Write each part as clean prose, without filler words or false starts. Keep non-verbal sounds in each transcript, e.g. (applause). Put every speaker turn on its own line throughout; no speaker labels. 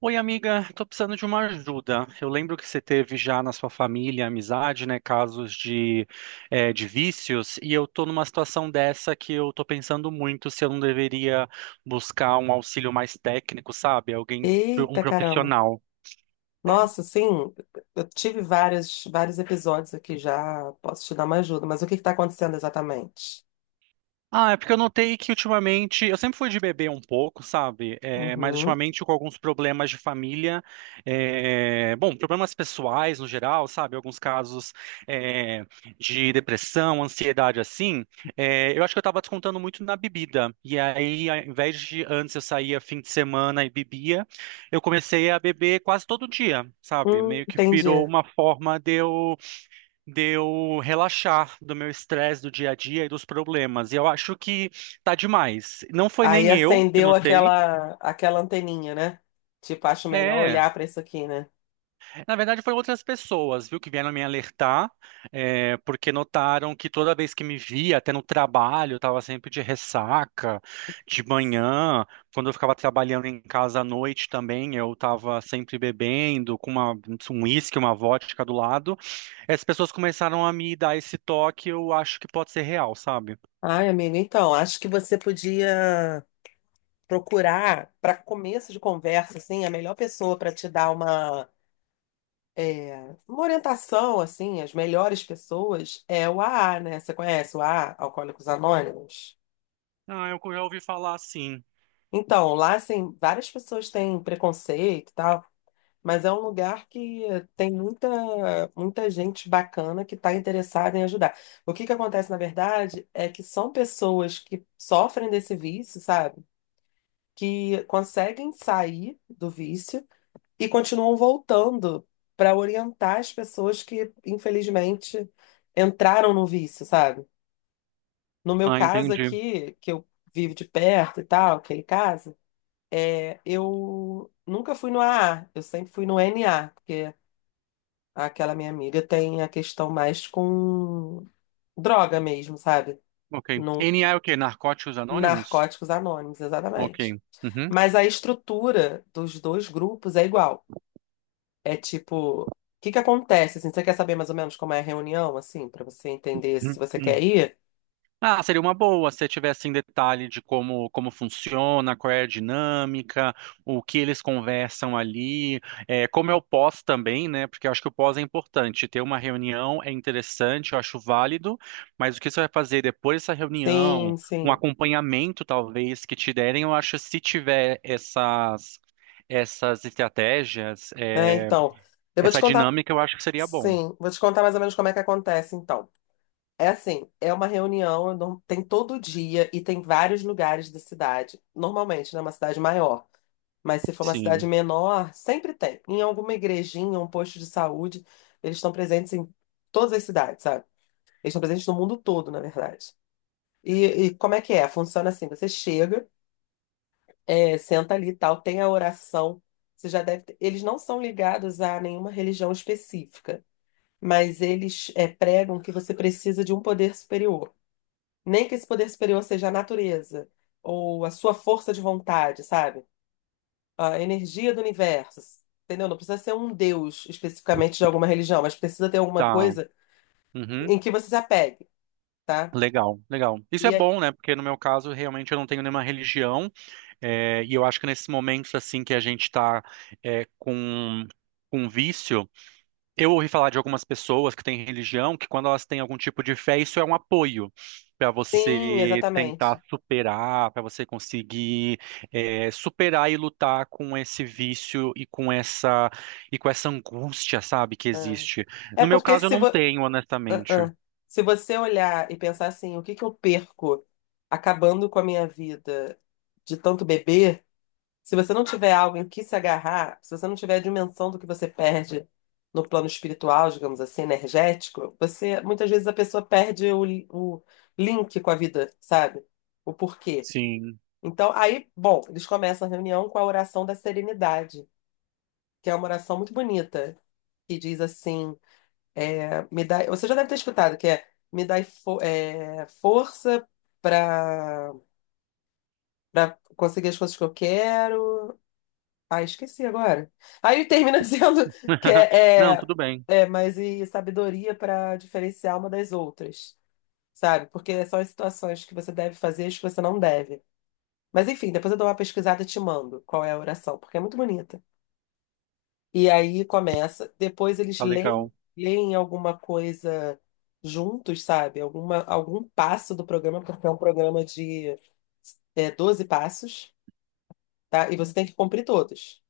Oi, amiga, estou precisando de uma ajuda. Eu lembro que você teve já na sua família, amizade, né, casos de vícios, e eu estou numa situação dessa que eu estou pensando muito se eu não deveria buscar um auxílio mais técnico, sabe? Alguém, um
Eita caramba.
profissional.
Nossa, sim, eu tive vários, vários episódios aqui já. Posso te dar uma ajuda, mas o que está acontecendo exatamente?
Ah, é porque eu notei que ultimamente, eu sempre fui de beber um pouco, sabe? É, mas
Uhum.
ultimamente com alguns problemas de família, bom, problemas pessoais no geral, sabe? Alguns casos é, de depressão, ansiedade assim, eu acho que eu tava descontando muito na bebida. E aí, ao invés de antes eu saía fim de semana e bebia, eu comecei a beber quase todo dia, sabe? Meio que virou
Entendi.
uma forma de eu relaxar do meu estresse do dia a dia e dos problemas. E eu acho que tá demais. Não foi
Aí
nem eu que
acendeu
notei.
aquela anteninha, né? Tipo, acho melhor
É,
olhar para isso aqui, né?
na verdade foram outras pessoas, viu, que vieram me alertar, porque notaram que toda vez que me via, até no trabalho, eu estava sempre de ressaca, de manhã, quando eu ficava trabalhando em casa à noite também, eu estava sempre bebendo, com um uísque, uma vodka do lado. As pessoas começaram a me dar esse toque, eu acho que pode ser real, sabe?
Ai, amigo, então, acho que você podia procurar, para começo de conversa, assim, a melhor pessoa para te dar uma. É, uma orientação, assim, as melhores pessoas é o AA, né? Você conhece o AA, Alcoólicos Anônimos?
Ah, eu já ouvi falar sim.
Então, lá, assim, várias pessoas têm preconceito e tal, mas é um lugar que tem muita, muita gente bacana que está interessada em ajudar. O que que acontece, na verdade, é que são pessoas que sofrem desse vício, sabe? Que conseguem sair do vício e continuam voltando para orientar as pessoas que, infelizmente, entraram no vício, sabe? No meu
Ah,
caso
entendi.
aqui, que eu vivo de perto e tal, aquele caso, é, eu nunca fui no AA, eu sempre fui no NA, porque aquela minha amiga tem a questão mais com droga mesmo, sabe?
Ok.
No
NA é o quê? Narcóticos Anônimos?
Narcóticos Anônimos,
Ok.
exatamente.
Uhum.
Mas a estrutura dos dois grupos é igual. É tipo, o que que acontece? Assim, você quer saber mais ou menos como é a reunião, assim, pra você entender se você
Uhum.
quer ir?
Ah, seria uma boa se tivesse em detalhe de como funciona, qual é a dinâmica, o que eles conversam ali, como é o pós também, né? Porque eu acho que o pós é importante. Ter uma reunião é interessante, eu acho válido, mas o que você vai fazer depois dessa
Sim,
reunião, um
sim.
acompanhamento talvez que te derem, eu acho que se tiver essas estratégias,
É, então, eu vou te
essa
contar.
dinâmica, eu acho que seria bom.
Sim, vou te contar mais ou menos como é que acontece, então. É assim, é uma reunião, eu não- tem todo dia e tem vários lugares da cidade. Normalmente, né, uma cidade maior. Mas se for uma cidade
Sim,
menor, sempre tem. Em alguma igrejinha, um posto de saúde, eles estão presentes em todas as cidades, sabe? Eles estão presentes no mundo todo, na verdade. E como é que é? Funciona assim: você chega, senta ali e tal, tem a oração. Você já deve ter- Eles não são ligados a nenhuma religião específica, mas eles pregam que você precisa de um poder superior. Nem que esse poder superior seja a natureza, ou a sua força de vontade, sabe? A energia do universo. Entendeu? Não precisa ser um deus especificamente de alguma religião, mas precisa ter alguma
tá.
coisa
Uhum.
em que você se apegue, tá?
Legal, legal.
E
Isso é
é-
bom, né? Porque no meu caso, realmente eu não tenho nenhuma religião, e eu acho que nesses momentos assim que a gente está com com vício, eu ouvi falar de algumas pessoas que têm religião que quando elas têm algum tipo de fé, isso é um apoio para
sim,
você tentar
exatamente.
superar, para você conseguir superar e lutar com esse vício e com essa angústia, sabe, que
É.
existe.
É
No meu
porque
caso, eu
se,
não
vo-
tenho,
Ah,
honestamente.
ah. Se você olhar e pensar assim, o que que eu perco acabando com a minha vida de tanto beber? Se você não tiver algo em que se agarrar, se você não tiver a dimensão do que você perde no plano espiritual, digamos assim, energético, você muitas vezes a pessoa perde o link com a vida, sabe? O porquê.
Sim.
Então, aí, bom, eles começam a reunião com a oração da serenidade, que é uma oração muito bonita, que diz assim me dá, você já deve ter escutado, que é me dá força para para conseguir as coisas que eu quero. Ah, esqueci agora. Aí ele termina (laughs) dizendo que
(laughs) Não, tudo bem.
mas e sabedoria para diferenciar uma das outras, sabe? Porque são as situações que você deve fazer e as que você não deve. Mas enfim, depois eu dou uma pesquisada e te mando qual é a oração, porque é muito bonita. E aí começa. Depois eles
Tá
leem,
legal,
leem alguma coisa juntos, sabe? Alguma, algum passo do programa, porque é um programa de 12 passos, tá? E você tem que cumprir todos.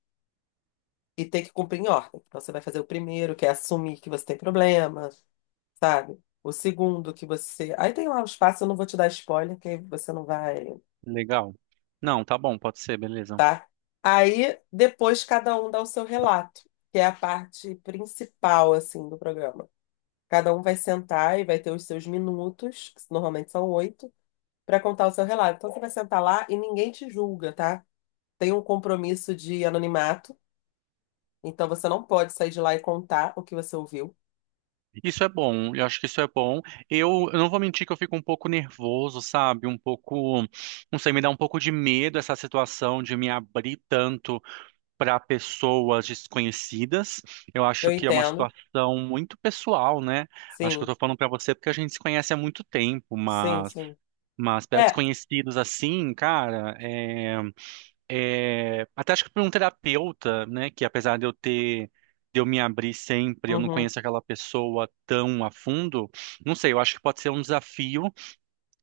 E tem que cumprir em ordem. Então você vai fazer o primeiro, que é assumir que você tem problema, sabe? O segundo, que você. Aí tem lá os passos, eu não vou te dar spoiler, que aí você não vai,
legal. Não, tá bom, pode ser, beleza.
tá? Aí depois cada um dá o seu relato, que é a parte principal, assim, do programa. Cada um vai sentar e vai ter os seus minutos, que normalmente são oito, para contar o seu relato. Então você vai sentar lá e ninguém te julga, tá? Tem um compromisso de anonimato, então você não pode sair de lá e contar o que você ouviu.
Isso é bom, eu acho que isso é bom. Eu não vou mentir que eu fico um pouco nervoso, sabe? Um pouco, não sei, me dá um pouco de medo essa situação de me abrir tanto para pessoas desconhecidas. Eu
Eu
acho que é uma
entendo.
situação muito pessoal, né? Acho que eu
Sim,
tô falando para você porque a gente se conhece há muito tempo,
sim,
mas,
sim.
mas para
É,
desconhecidos assim, cara, é. É, até acho que para um terapeuta, né, que apesar de eu me abrir sempre, eu não
uhum,
conheço aquela pessoa tão a fundo, não sei, eu acho que pode ser um desafio,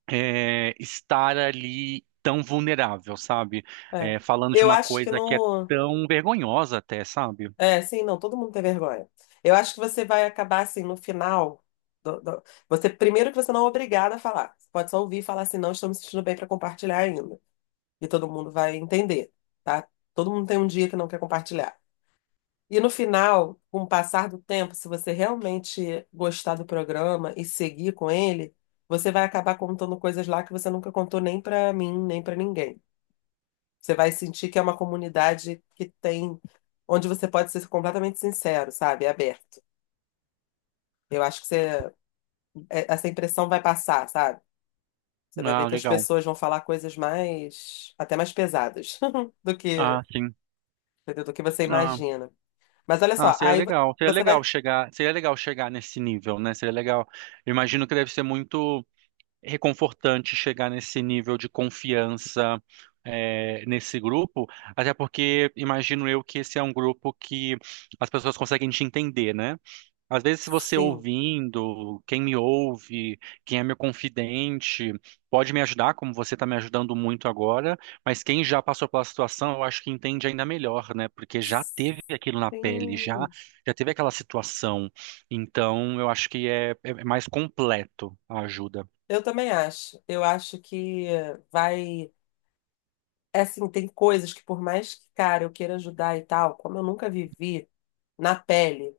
estar ali tão vulnerável, sabe?
é.
É, falando de
Eu
uma
acho que
coisa que é
no.
tão vergonhosa até, sabe?
É, sim, não, todo mundo tem vergonha. Eu acho que você vai acabar assim, no final. do- do- Você, primeiro que você não é obrigada a falar. Você pode só ouvir e falar assim, não, estou me sentindo bem para compartilhar ainda. E todo mundo vai entender, tá? Todo mundo tem um dia que não quer compartilhar. E no final, com o passar do tempo, se você realmente gostar do programa e seguir com ele, você vai acabar contando coisas lá que você nunca contou nem pra mim, nem pra ninguém. Você vai sentir que é uma comunidade que tem, onde você pode ser completamente sincero, sabe? Aberto. Eu acho que você, essa impressão vai passar, sabe? Você vai ver
Ah,
que as
legal.
pessoas vão falar coisas mais, até mais pesadas (laughs) do que,
Ah, sim.
entendeu? Do que você
Ah,
imagina. Mas olha
ah,
só,
seria legal. Seria
você
legal
vai.
chegar, seria legal chegar nesse nível, né? Seria legal. Eu imagino que deve ser muito reconfortante chegar nesse nível de confiança nesse grupo, até porque imagino eu que esse é um grupo que as pessoas conseguem te entender, né? Às vezes, se você
Sim.
ouvindo, quem me ouve, quem é meu confidente, pode me ajudar, como você está me ajudando muito agora, mas quem já passou pela situação, eu acho que entende ainda melhor, né? Porque já teve aquilo na pele, já,
Sim.
já teve aquela situação. Então, eu acho que é mais completo a ajuda.
Eu também acho. Eu acho que vai. É assim, tem coisas que, por mais que, cara, eu queira ajudar e tal, como eu nunca vivi na pele,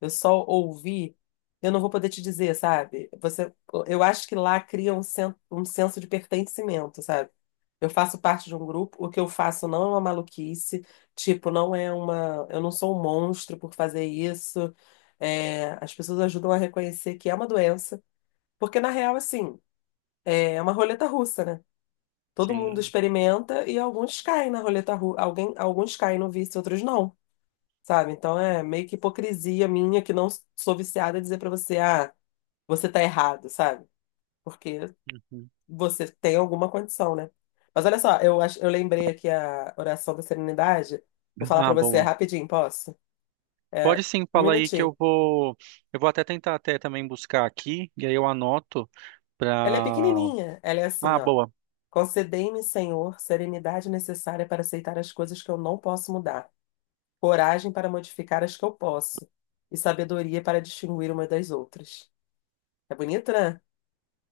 eu só ouvi, eu não vou poder te dizer, sabe? Você, eu acho que lá cria um senso de pertencimento, sabe? Eu faço parte de um grupo, o que eu faço não é uma maluquice, tipo, não é uma. Eu não sou um monstro por fazer isso. É, as pessoas ajudam a reconhecer que é uma doença, porque na real, assim, é uma roleta russa, né? Todo mundo
Sim.
experimenta e alguns caem na roleta russa, alguns caem no vício, outros não, sabe? Então é meio que hipocrisia minha que não sou viciada dizer pra você, ah, você tá errado, sabe? Porque
Uhum.
você tem alguma condição, né? Mas olha só, eu lembrei aqui a oração da Serenidade. Vou falar pra
Ah,
você
boa.
rapidinho, posso? É,
Pode sim,
um
fala aí que
minutinho.
eu vou até tentar até também buscar aqui e aí eu anoto
Ela é
pra.
pequenininha. Ela é assim,
Ah,
ó.
boa.
Concedei-me, Senhor, serenidade necessária para aceitar as coisas que eu não posso mudar, coragem para modificar as que eu posso e sabedoria para distinguir uma das outras. É bonito, né?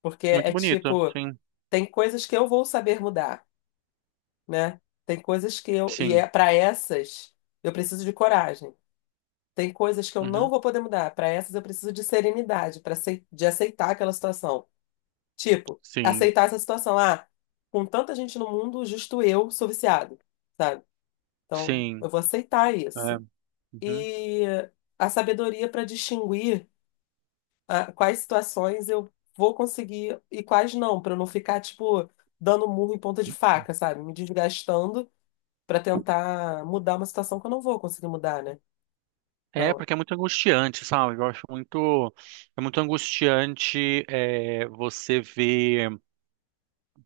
Porque
Muito
é
bonito.
tipo,
Sim,
tem coisas que eu vou saber mudar, né? Tem coisas que eu e
sim.
é para essas eu preciso de coragem. Tem coisas que eu não
Uhum.
vou poder mudar. Para essas eu preciso de serenidade, para de aceitar aquela situação. Tipo,
Sim,
aceitar essa situação. Ah, com tanta gente no mundo, justo eu sou viciado, sabe? Então,
sim.
eu vou aceitar
É.
isso.
Uhum.
E a sabedoria para distinguir ah, quais situações eu vou conseguir e quais não, para eu não ficar, tipo, dando murro em ponta de faca, sabe? Me desgastando para tentar mudar uma situação que eu não vou conseguir mudar, né?
É,
Então,
porque é muito angustiante, sabe? É muito angustiante você ver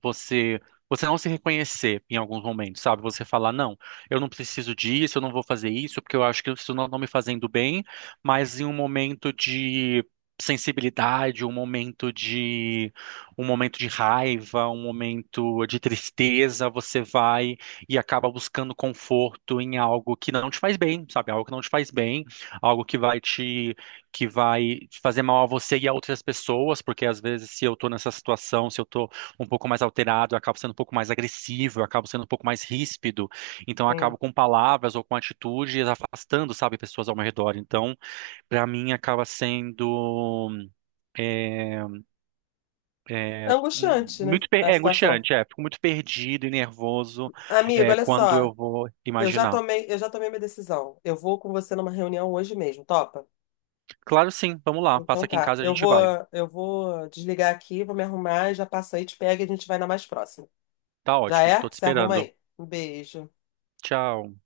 você você não se reconhecer em alguns momentos, sabe? Você falar, não, eu não preciso disso, eu não vou fazer isso, porque eu acho que isso não está me fazendo bem, mas em um momento de sensibilidade, um momento de raiva, um momento de tristeza, você vai e acaba buscando conforto em algo que não te faz bem, sabe? Algo que não te faz bem, algo que vai fazer mal a você e a outras pessoas, porque às vezes se eu tô nessa situação, se eu tô um pouco mais alterado, eu acabo sendo um pouco mais agressivo, eu acabo sendo um pouco mais ríspido. Então, eu acabo
sim.
com palavras ou com atitudes afastando, sabe, pessoas ao meu redor. Então, para mim, acaba sendo é,
É angustiante, né?
muito
A situação.
angustiante, é. Fico muito perdido e nervoso
Amigo, olha
quando
só,
eu vou
eu já
imaginar.
tomei, eu já tomei minha decisão. Eu vou com você numa reunião hoje mesmo, topa?
Claro, sim. Vamos lá.
Então
Passa aqui em
tá,
casa e a
eu
gente
vou,
vai.
eu vou desligar aqui, vou me arrumar, e já passo aí, te pega e a gente vai na mais próxima.
Tá
Já
ótimo.
é?
Tô te
Se arruma
esperando.
aí. Um beijo.
Tchau.